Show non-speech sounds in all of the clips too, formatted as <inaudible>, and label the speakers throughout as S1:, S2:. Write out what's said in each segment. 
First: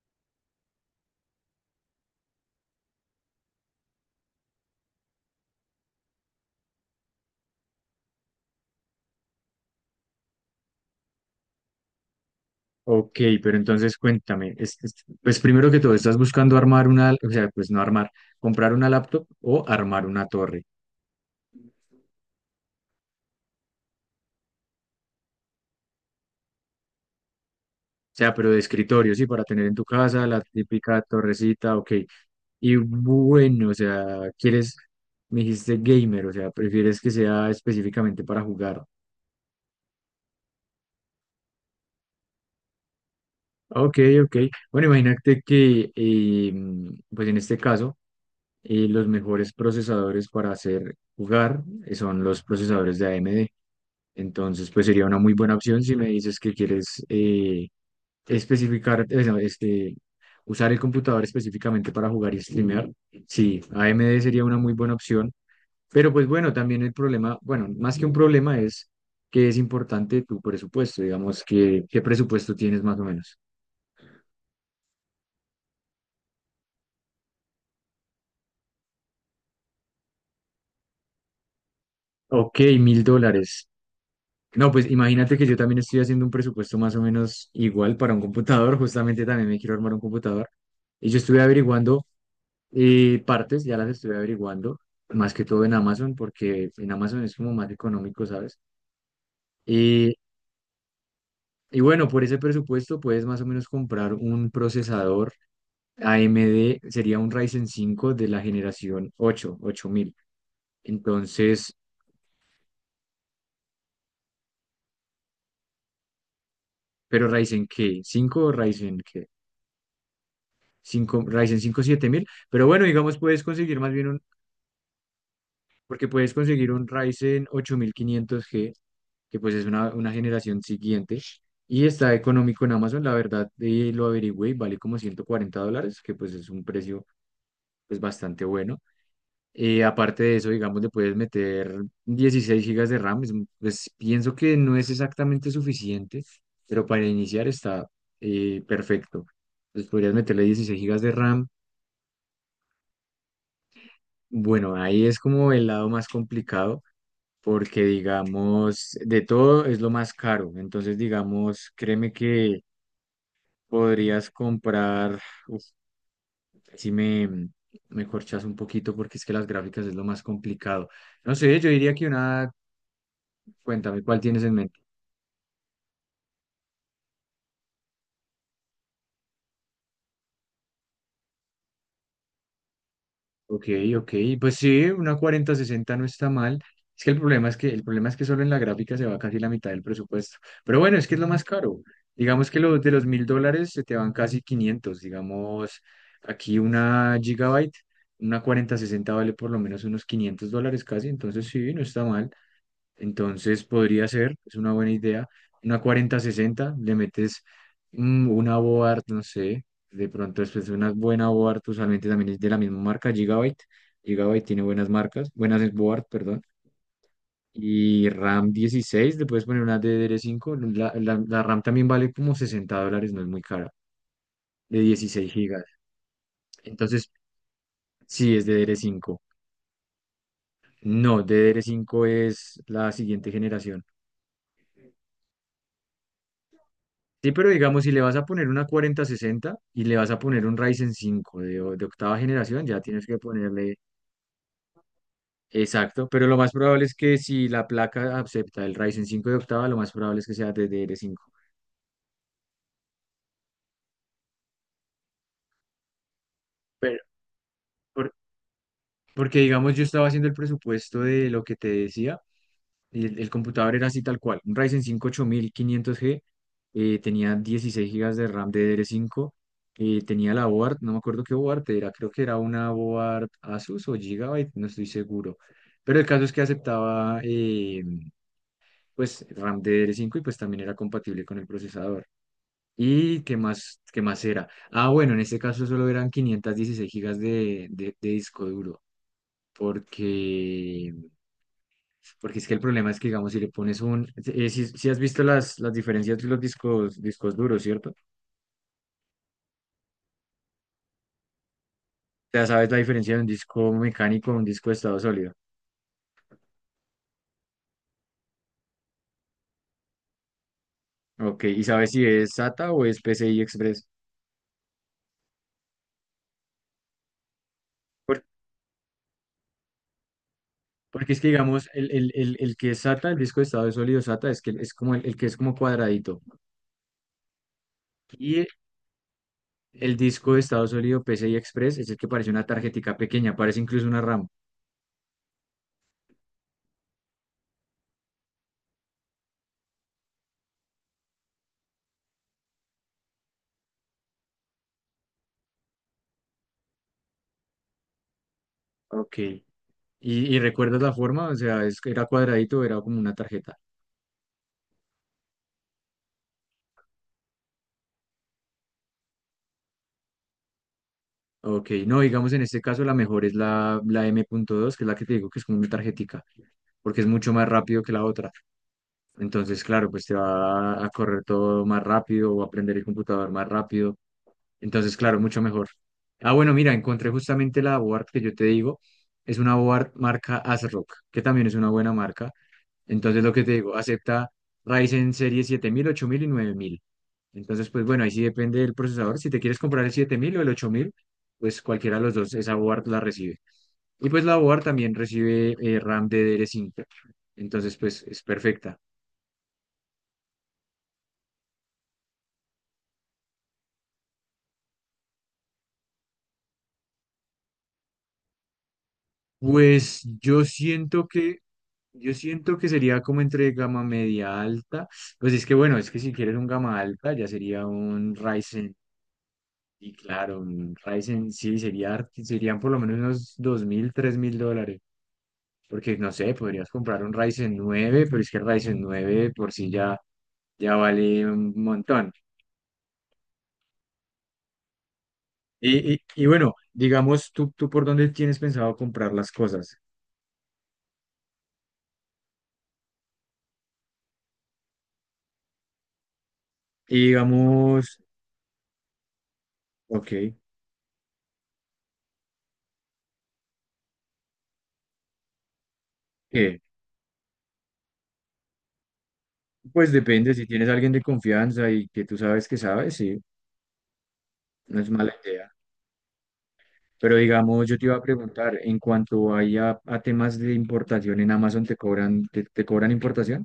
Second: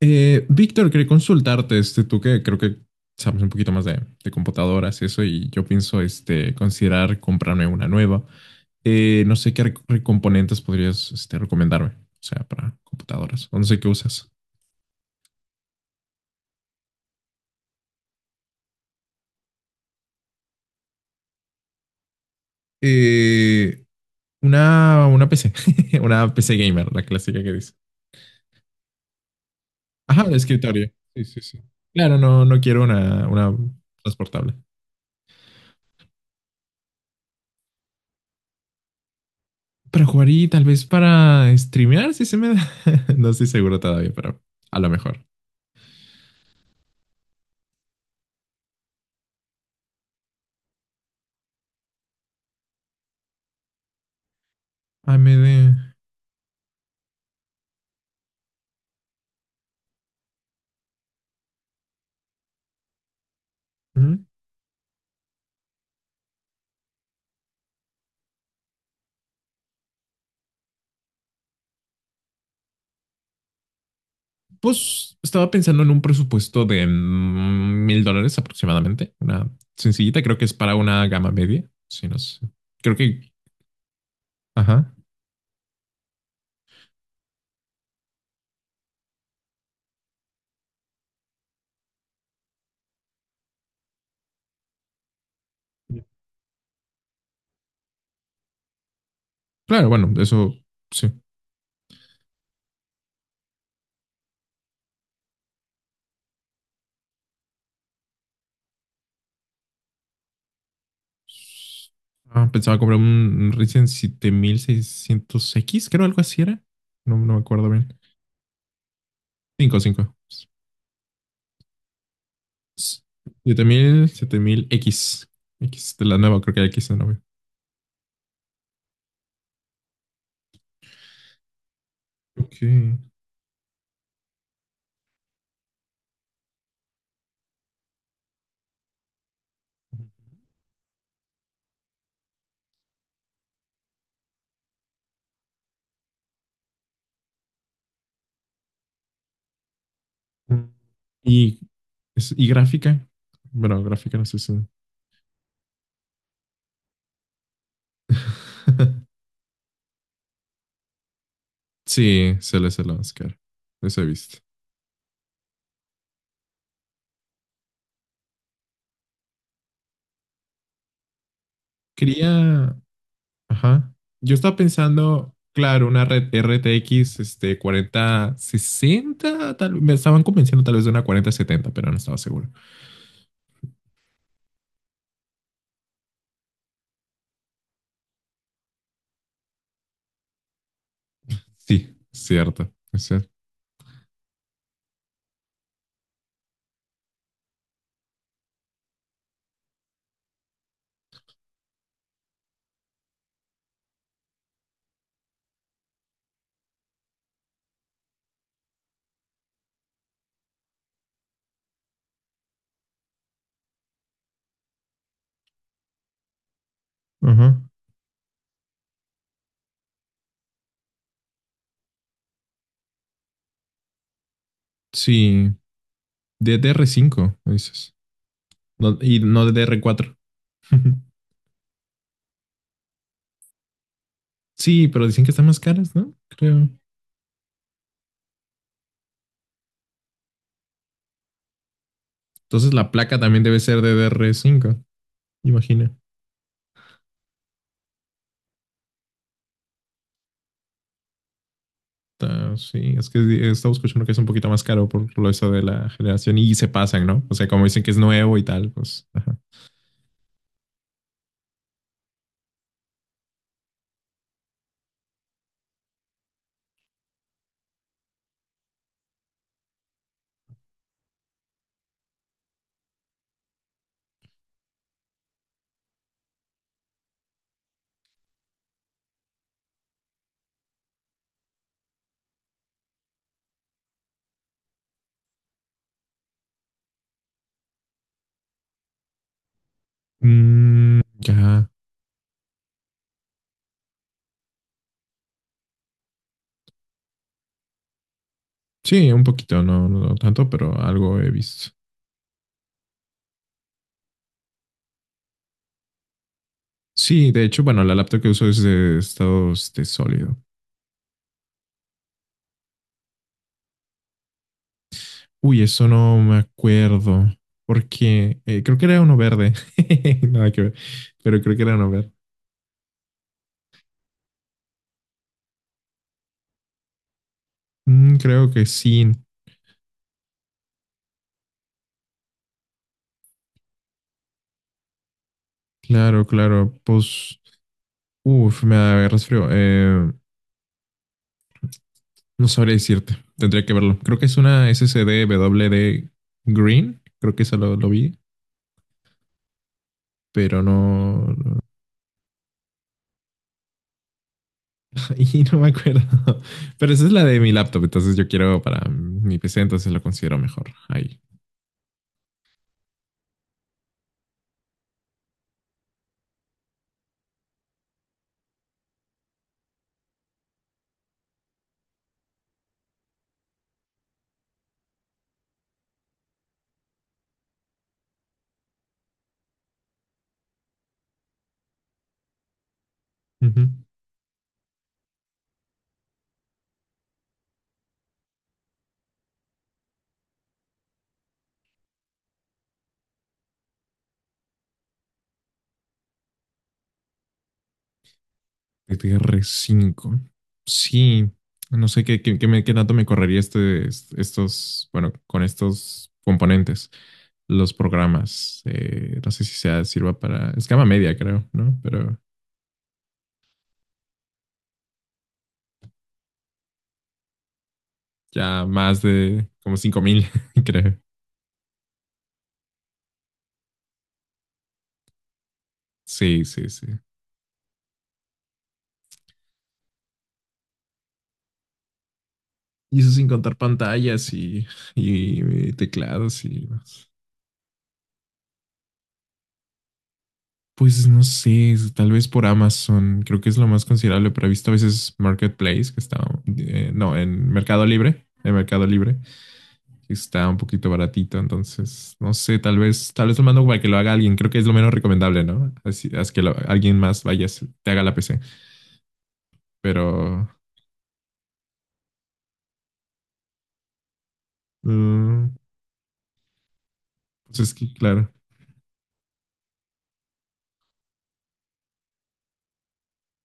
S1: Víctor, quería consultarte, tú que creo que sabes un poquito más de computadoras y eso, y yo pienso, considerar comprarme una nueva. No sé qué componentes podrías, recomendarme, o sea, para
S2: Ok,
S1: computadoras,
S2: pero
S1: o no sé qué
S2: entonces
S1: usas.
S2: cuéntame, pues primero que todo, ¿estás buscando armar una, o sea, pues no armar, comprar una laptop o armar una torre?
S1: Eh, una PC, <laughs> una PC gamer, la clásica que dice.
S2: O sea, pero de escritorio, sí, para tener en tu
S1: Ajá,
S2: casa
S1: de
S2: la
S1: escritorio.
S2: típica
S1: Sí, sí, sí.
S2: torrecita, ok.
S1: Claro, no, no
S2: Y
S1: quiero una
S2: bueno, o sea,
S1: transportable.
S2: quieres, me dijiste gamer, o sea, prefieres que sea específicamente para jugar.
S1: Para jugar y tal vez para streamear, si se me da. <laughs> No estoy seguro
S2: Ok,
S1: todavía,
S2: ok.
S1: pero a
S2: Bueno,
S1: lo mejor.
S2: imagínate que, pues en este caso, los mejores procesadores para hacer jugar son los procesadores de AMD. Entonces, pues sería
S1: A
S2: una muy buena
S1: AMD.
S2: opción si me dices que quieres especificar, no, este, usar el computador específicamente para jugar y streamear. Sí, AMD
S1: ¿Mm?
S2: sería una muy buena opción, pero pues bueno, también el problema, bueno, más que un problema es que es importante tu presupuesto, digamos, que, qué presupuesto tienes más o menos.
S1: Pues estaba pensando en un presupuesto de $1000 aproximadamente. Una sencillita, creo que es para una gama media. Sí, no sé.
S2: Ok,
S1: Creo
S2: mil
S1: que.
S2: dólares. No, pues
S1: Ajá.
S2: imagínate que yo también estoy haciendo un presupuesto más o menos igual para un computador, justamente también me quiero armar un computador. Y yo estuve averiguando. Y partes ya las estoy averiguando, más que todo en Amazon, porque en Amazon es como más económico, ¿sabes?
S1: Claro, bueno,
S2: Y,
S1: eso sí.
S2: y bueno, por ese presupuesto puedes más o menos comprar un procesador AMD, sería un Ryzen 5 de la generación 8, 8000. Entonces,
S1: Ah, pensaba comprar un Ryzen 7600X creo algo así era. No,
S2: pero
S1: no me
S2: Ryzen
S1: acuerdo bien.
S2: qué, 5 o Ryzen qué,
S1: Cinco, cinco,
S2: 5, Ryzen 5 7000, pero bueno, digamos puedes
S1: siete
S2: conseguir más bien
S1: mil,
S2: un,
S1: siete mil x X de
S2: porque
S1: la
S2: puedes
S1: nueva, creo que hay
S2: conseguir un
S1: X de nuevo.
S2: Ryzen 8500G que pues es una generación siguiente. Y está
S1: Ok.
S2: económico en Amazon, la verdad, lo averigüé y vale como $140, que pues es un precio pues bastante bueno. Aparte de eso, digamos, le puedes meter 16 gigas de RAM, es pues pienso que no es exactamente suficiente, pero para iniciar está perfecto. Pues podrías meterle
S1: Mm.
S2: dieciséis gigas de RAM.
S1: Y, y gráfica. Bueno, gráfica no sé si.
S2: Bueno, ahí es como el lado más complicado porque digamos, de
S1: <laughs>
S2: todo es lo más caro. Entonces, digamos, créeme
S1: Sí, se
S2: que
S1: le hace el Oscar. Eso he
S2: podrías
S1: visto.
S2: comprar, uf, si me, me corchas un poquito porque es que las gráficas es lo más complicado. No sé, yo diría que una,
S1: Quería. Ajá.
S2: cuéntame, ¿cuál
S1: Yo
S2: tienes en
S1: estaba
S2: mente?
S1: pensando, claro, una red RTX 4060 Tal, me estaban convenciendo tal vez de una 4070 pero no estaba seguro.
S2: Ok, ok, pues sí, una cuarenta sesenta no está mal. Es que el problema es que, el problema es que solo en la gráfica se va casi la mitad del presupuesto. Pero bueno, es que es lo más caro.
S1: Sí,
S2: Digamos que
S1: cierto.
S2: los de
S1: Es
S2: los mil
S1: cierto.
S2: dólares se te van casi quinientos. Digamos, aquí una gigabyte, una cuarenta sesenta vale por lo menos unos $500 casi, entonces sí, no está mal. Entonces podría ser, es una buena idea. Una 40-60, le metes una board, no sé, de pronto después de una buena board, usualmente también es de la misma marca, Gigabyte. Gigabyte tiene buenas marcas, buenas board, perdón.
S1: Ajá.
S2: Y RAM 16, le puedes poner una DDR5. La RAM también vale como $60, no es muy cara, de 16
S1: Sí,
S2: gigas.
S1: ddr
S2: Entonces,
S1: cinco dices.
S2: sí, es
S1: Y
S2: DDR5.
S1: no DDR4 <laughs>
S2: No, DDR5 es la siguiente generación.
S1: Sí, pero dicen que están más caras, ¿no? Creo.
S2: Sí, pero digamos, si le vas a poner una 4060 y le vas a poner un Ryzen 5 de, o- de octava generación,
S1: Entonces
S2: ya
S1: la
S2: tienes que
S1: placa también debe
S2: ponerle
S1: ser de DR5, imagina.
S2: exacto. Pero lo más probable es que si la placa acepta el Ryzen 5 de octava, lo más probable es que sea DDR5.
S1: Ah, sí, es que estamos escuchando que es un poquito más caro por lo eso de la generación y se
S2: Pero,
S1: pasan, ¿no? O sea, como dicen que es
S2: por-
S1: nuevo y tal, pues, ajá.
S2: porque digamos, yo estaba haciendo el presupuesto de lo que te decía. Y el computador era así tal cual, un Ryzen 5 8500G, tenía 16 gigas de RAM DDR5, tenía la board, no me acuerdo qué board era, creo que era una board Asus o Gigabyte, no estoy seguro. Pero el caso es que aceptaba pues RAM DDR5 y pues también era compatible con el procesador. ¿Y qué más era? Ah, bueno, en este caso solo eran 516 gigas de, de disco duro porque
S1: Mm, ya.
S2: porque es que el problema es que, digamos, si le pones un... si, si has visto las diferencias de los discos, discos duros, ¿cierto?
S1: Sí, un poquito, no, no tanto, pero algo he visto.
S2: Ya sabes la diferencia de un disco mecánico a un disco de estado sólido.
S1: Sí, de hecho, bueno, la laptop que uso es de estado sólido.
S2: Ok, y sabes si es SATA o es PCI Express.
S1: Uy, eso no me acuerdo.
S2: Por-
S1: Porque creo que era uno verde. <laughs> Nada que ver.
S2: porque es que,
S1: Pero creo que
S2: digamos,
S1: era uno verde.
S2: el que es SATA, el disco de estado sólido SATA, es, que es como el que es como cuadradito.
S1: Mm,
S2: Y
S1: creo que sí.
S2: el disco de estado sólido PCI Express es el que parece una tarjetica pequeña, parece incluso una RAM.
S1: Claro, claro. Pues. Uff, me agarras frío. No sabría decirte. Tendría que verlo. Creo que es una SSD WD Green. Creo que eso lo vi.
S2: Ok. Y
S1: Pero
S2: recuerdas la
S1: no.
S2: forma, o sea, es, era cuadradito, era como una tarjeta.
S1: <laughs> Y no me acuerdo. Pero esa es la de mi laptop. Entonces yo quiero para mi PC. Entonces lo considero mejor. Ahí.
S2: Ok, no, digamos en este caso la mejor es la, la M.2, que es la que te digo que es como una tarjetica, porque es mucho más rápido que la otra. Entonces, claro, pues te va a correr todo más rápido o a aprender el computador más rápido. Entonces, claro, mucho mejor. Ah, bueno, mira, encontré justamente la board que yo te digo. Es una board marca ASRock, que también es una buena marca. Entonces, lo que te
S1: Ujú.
S2: digo, acepta Ryzen serie siete mil ocho mil y nueve mil. Entonces, pues bueno, ahí sí depende del procesador. Si te quieres comprar el 7000 o el 8000 pues cualquiera de los dos, esa board la recibe. Y pues la board también recibe RAM ddr cinco. Entonces, pues es perfecta.
S1: GTR 5. Sí, no sé qué tanto me correría estos, bueno, con estos componentes, los programas. No sé si sea,
S2: Pues
S1: sirva para escama media, creo, ¿no?
S2: yo
S1: Pero
S2: siento que sería como entre gama media alta. Pues es que bueno, es que si quieres un gama alta, ya sería un
S1: ya
S2: Ryzen.
S1: más de como
S2: Y
S1: 5000
S2: claro,
S1: <laughs>
S2: un
S1: creo.
S2: Ryzen sí sería, serían por lo menos unos dos mil tres mil dólares. Porque no sé,
S1: Sí, sí,
S2: podrías
S1: sí.
S2: comprar un Ryzen nueve pero es que el Ryzen nueve por sí ya, ya vale un montón.
S1: Y eso sin contar pantallas y
S2: Y
S1: teclados
S2: bueno,
S1: y demás.
S2: digamos, ¿tú, tú por dónde tienes pensado comprar las cosas?
S1: Pues no sé, tal vez por Amazon, creo que es lo más considerable, pero he visto a veces Marketplace, que está,
S2: Y
S1: no, en
S2: digamos,
S1: Mercado Libre,
S2: ok,
S1: que está un poquito baratito, entonces, no sé, tal vez lo mando para que lo haga alguien, creo que es lo menos recomendable, ¿no? Así,
S2: ¿qué?
S1: alguien más vaya, te haga la PC,
S2: Pues depende, si
S1: pero,
S2: tienes a alguien de confianza y que tú sabes que sabes, sí, no es mala idea.
S1: mm,
S2: Pero
S1: pues
S2: digamos,
S1: es
S2: yo te
S1: que,
S2: iba a
S1: claro,
S2: preguntar, en cuanto hay a temas de importación en Amazon, ¿te cobran, te cobran importación?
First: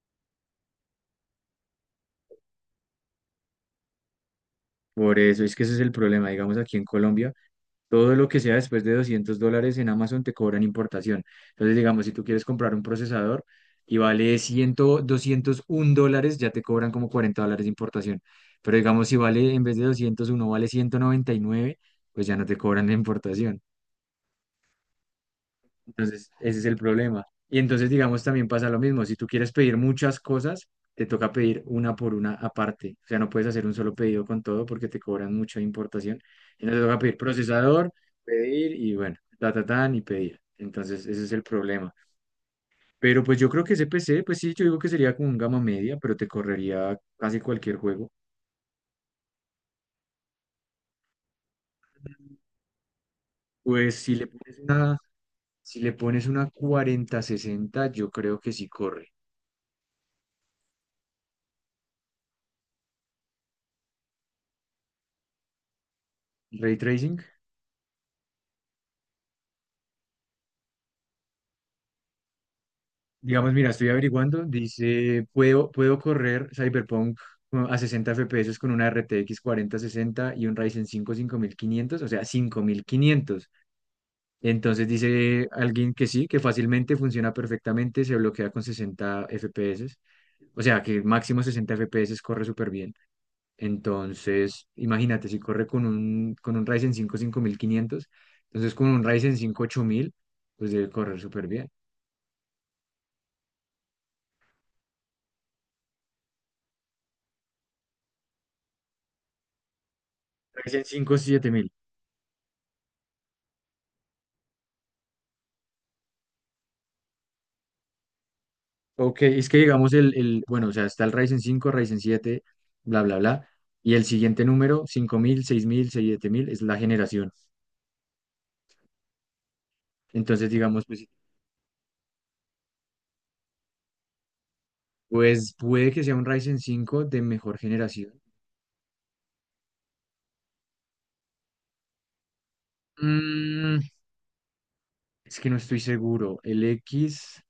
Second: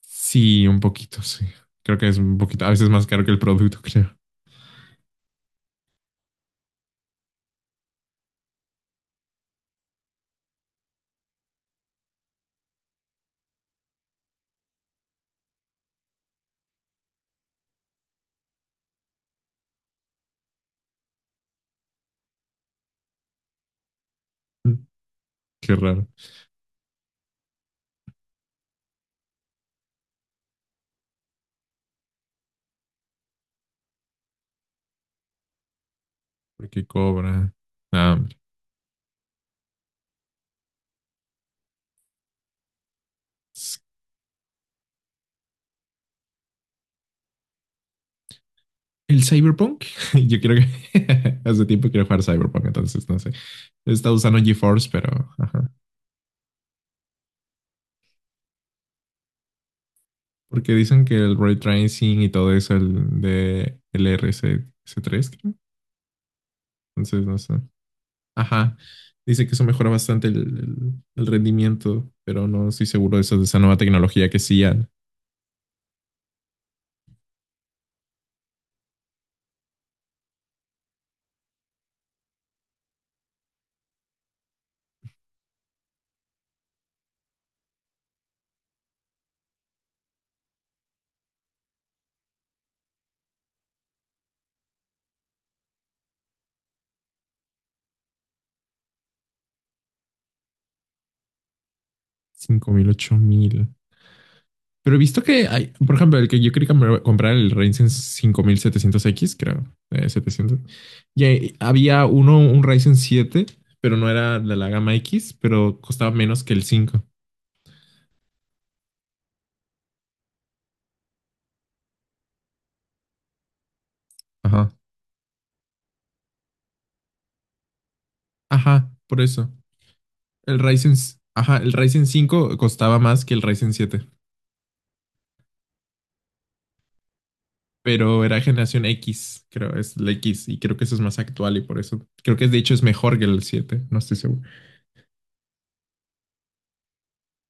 S1: sí, un poquito, sí. Creo que es un poquito, a veces más caro que el producto, <laughs> creo.
S2: Por eso es que ese es el problema, digamos, aquí en Colombia, todo lo que sea después de $200 en Amazon te cobran importación. Entonces, digamos, si tú quieres comprar un procesador y vale cien, doscientos $201, ya te cobran como $40 de importación. Pero digamos, si vale, en vez de 201 vale ciento noventa y nueve, pues ya no te cobran la importación.
S1: Qué raro.
S2: Entonces, ese es el problema. Y entonces, digamos, también pasa lo mismo. Si tú quieres pedir muchas cosas, te toca pedir una por una aparte. O sea, no puedes hacer un solo pedido con todo porque te cobran mucha importación. Y no te
S1: ¿Porque
S2: toca pedir
S1: cobra?
S2: procesador,
S1: Ah, hombre.
S2: pedir y bueno, ta, ta, tan y pedir. Entonces, ese es el problema. Pero pues yo creo que ese PC, pues sí, yo digo que sería como un gama media, pero te correría casi cualquier juego.
S1: ¿El Cyberpunk? <laughs> Yo quiero que... <laughs> Hace tiempo quiero jugar Cyberpunk, entonces no sé.
S2: Pues
S1: Está
S2: si le
S1: usando
S2: pones
S1: GeForce,
S2: una,
S1: pero... Ajá.
S2: si le pones una cuarenta sesenta yo creo que sí corre.
S1: Porque dicen que el ray tracing y todo eso, el de el R C 3 creo.
S2: Ray Tracing.
S1: Entonces no sé. Ajá. Dice que eso mejora bastante el rendimiento, pero no estoy seguro de eso, de
S2: Digamos,
S1: esa
S2: mira,
S1: nueva
S2: estoy
S1: tecnología que
S2: averiguando,
S1: sí a
S2: dice, puedo, puedo correr Cyberpunk a 60 FPS con una RTX 4060 y un Ryzen 5 5500, o sea, 5500. Entonces dice alguien que sí, que fácilmente funciona perfectamente, se bloquea con 60 FPS, o sea, que máximo 60 FPS corre súper bien. Entonces, imagínate, si corre con un Ryzen 5 5500, entonces con un Ryzen 5 8000, pues debe correr súper bien.
S1: 5000, 8000. Pero he visto que hay, por ejemplo, el que yo quería comprar, el Ryzen 5700X creo, 700.
S2: Ryzen 5
S1: Y
S2: 7000.
S1: había uno, un Ryzen siete pero no era de la gama X, pero costaba menos que el cinco.
S2: Ok, es que digamos el, bueno, o sea, está el Ryzen cinco, Ryzen siete, bla, bla, bla, y el siguiente
S1: Ajá.
S2: número, cinco mil, seis mil, siete mil es la generación.
S1: Ajá, por eso.
S2: Entonces,
S1: El
S2: digamos,
S1: Ryzen,
S2: pues,
S1: ajá, el Ryzen cinco costaba más que el Ryzen siete
S2: pues puede que sea un Ryzen cinco de mejor generación.
S1: pero era generación X, creo, es la X, y creo que eso es más actual y por eso, creo que de hecho es mejor que el
S2: Mm,
S1: siete no estoy seguro.
S2: es que no estoy seguro. El X,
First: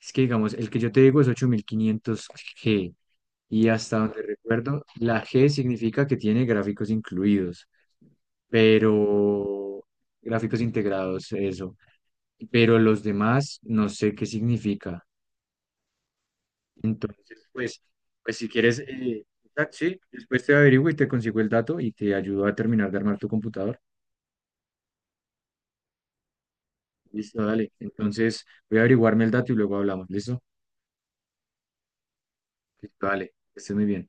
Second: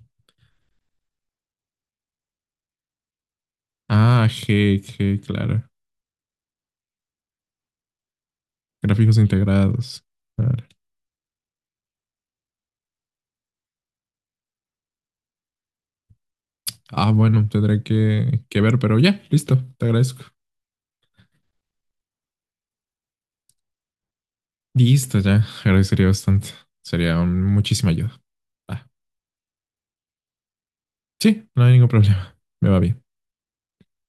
S2: es que digamos, el que yo te digo es ocho mil quinientos g y hasta donde
S1: Ah, G,
S2: recuerdo,
S1: G,
S2: la G
S1: claro.
S2: significa que tiene gráficos incluidos,
S1: Gráficos
S2: pero
S1: integrados.
S2: gráficos
S1: Claro.
S2: integrados, eso. Pero los demás no sé qué significa.
S1: Ah,
S2: Entonces,
S1: bueno,
S2: pues,
S1: tendré
S2: pues
S1: que,
S2: si
S1: que
S2: quieres,
S1: ver, pero ya, listo,
S2: ah,
S1: te
S2: sí,
S1: agradezco.
S2: después te averiguo y te consigo el dato y te ayudo a terminar de armar tu computador.
S1: Listo, ya, agradecería bastante.
S2: Listo, dale.
S1: Muchísima ayuda.
S2: Entonces, voy a
S1: Ah,
S2: averiguarme el dato y luego hablamos. ¿Listo?
S1: sí, no hay ningún problema. Me va bien.
S2: Listo, dale. Que estés muy bien.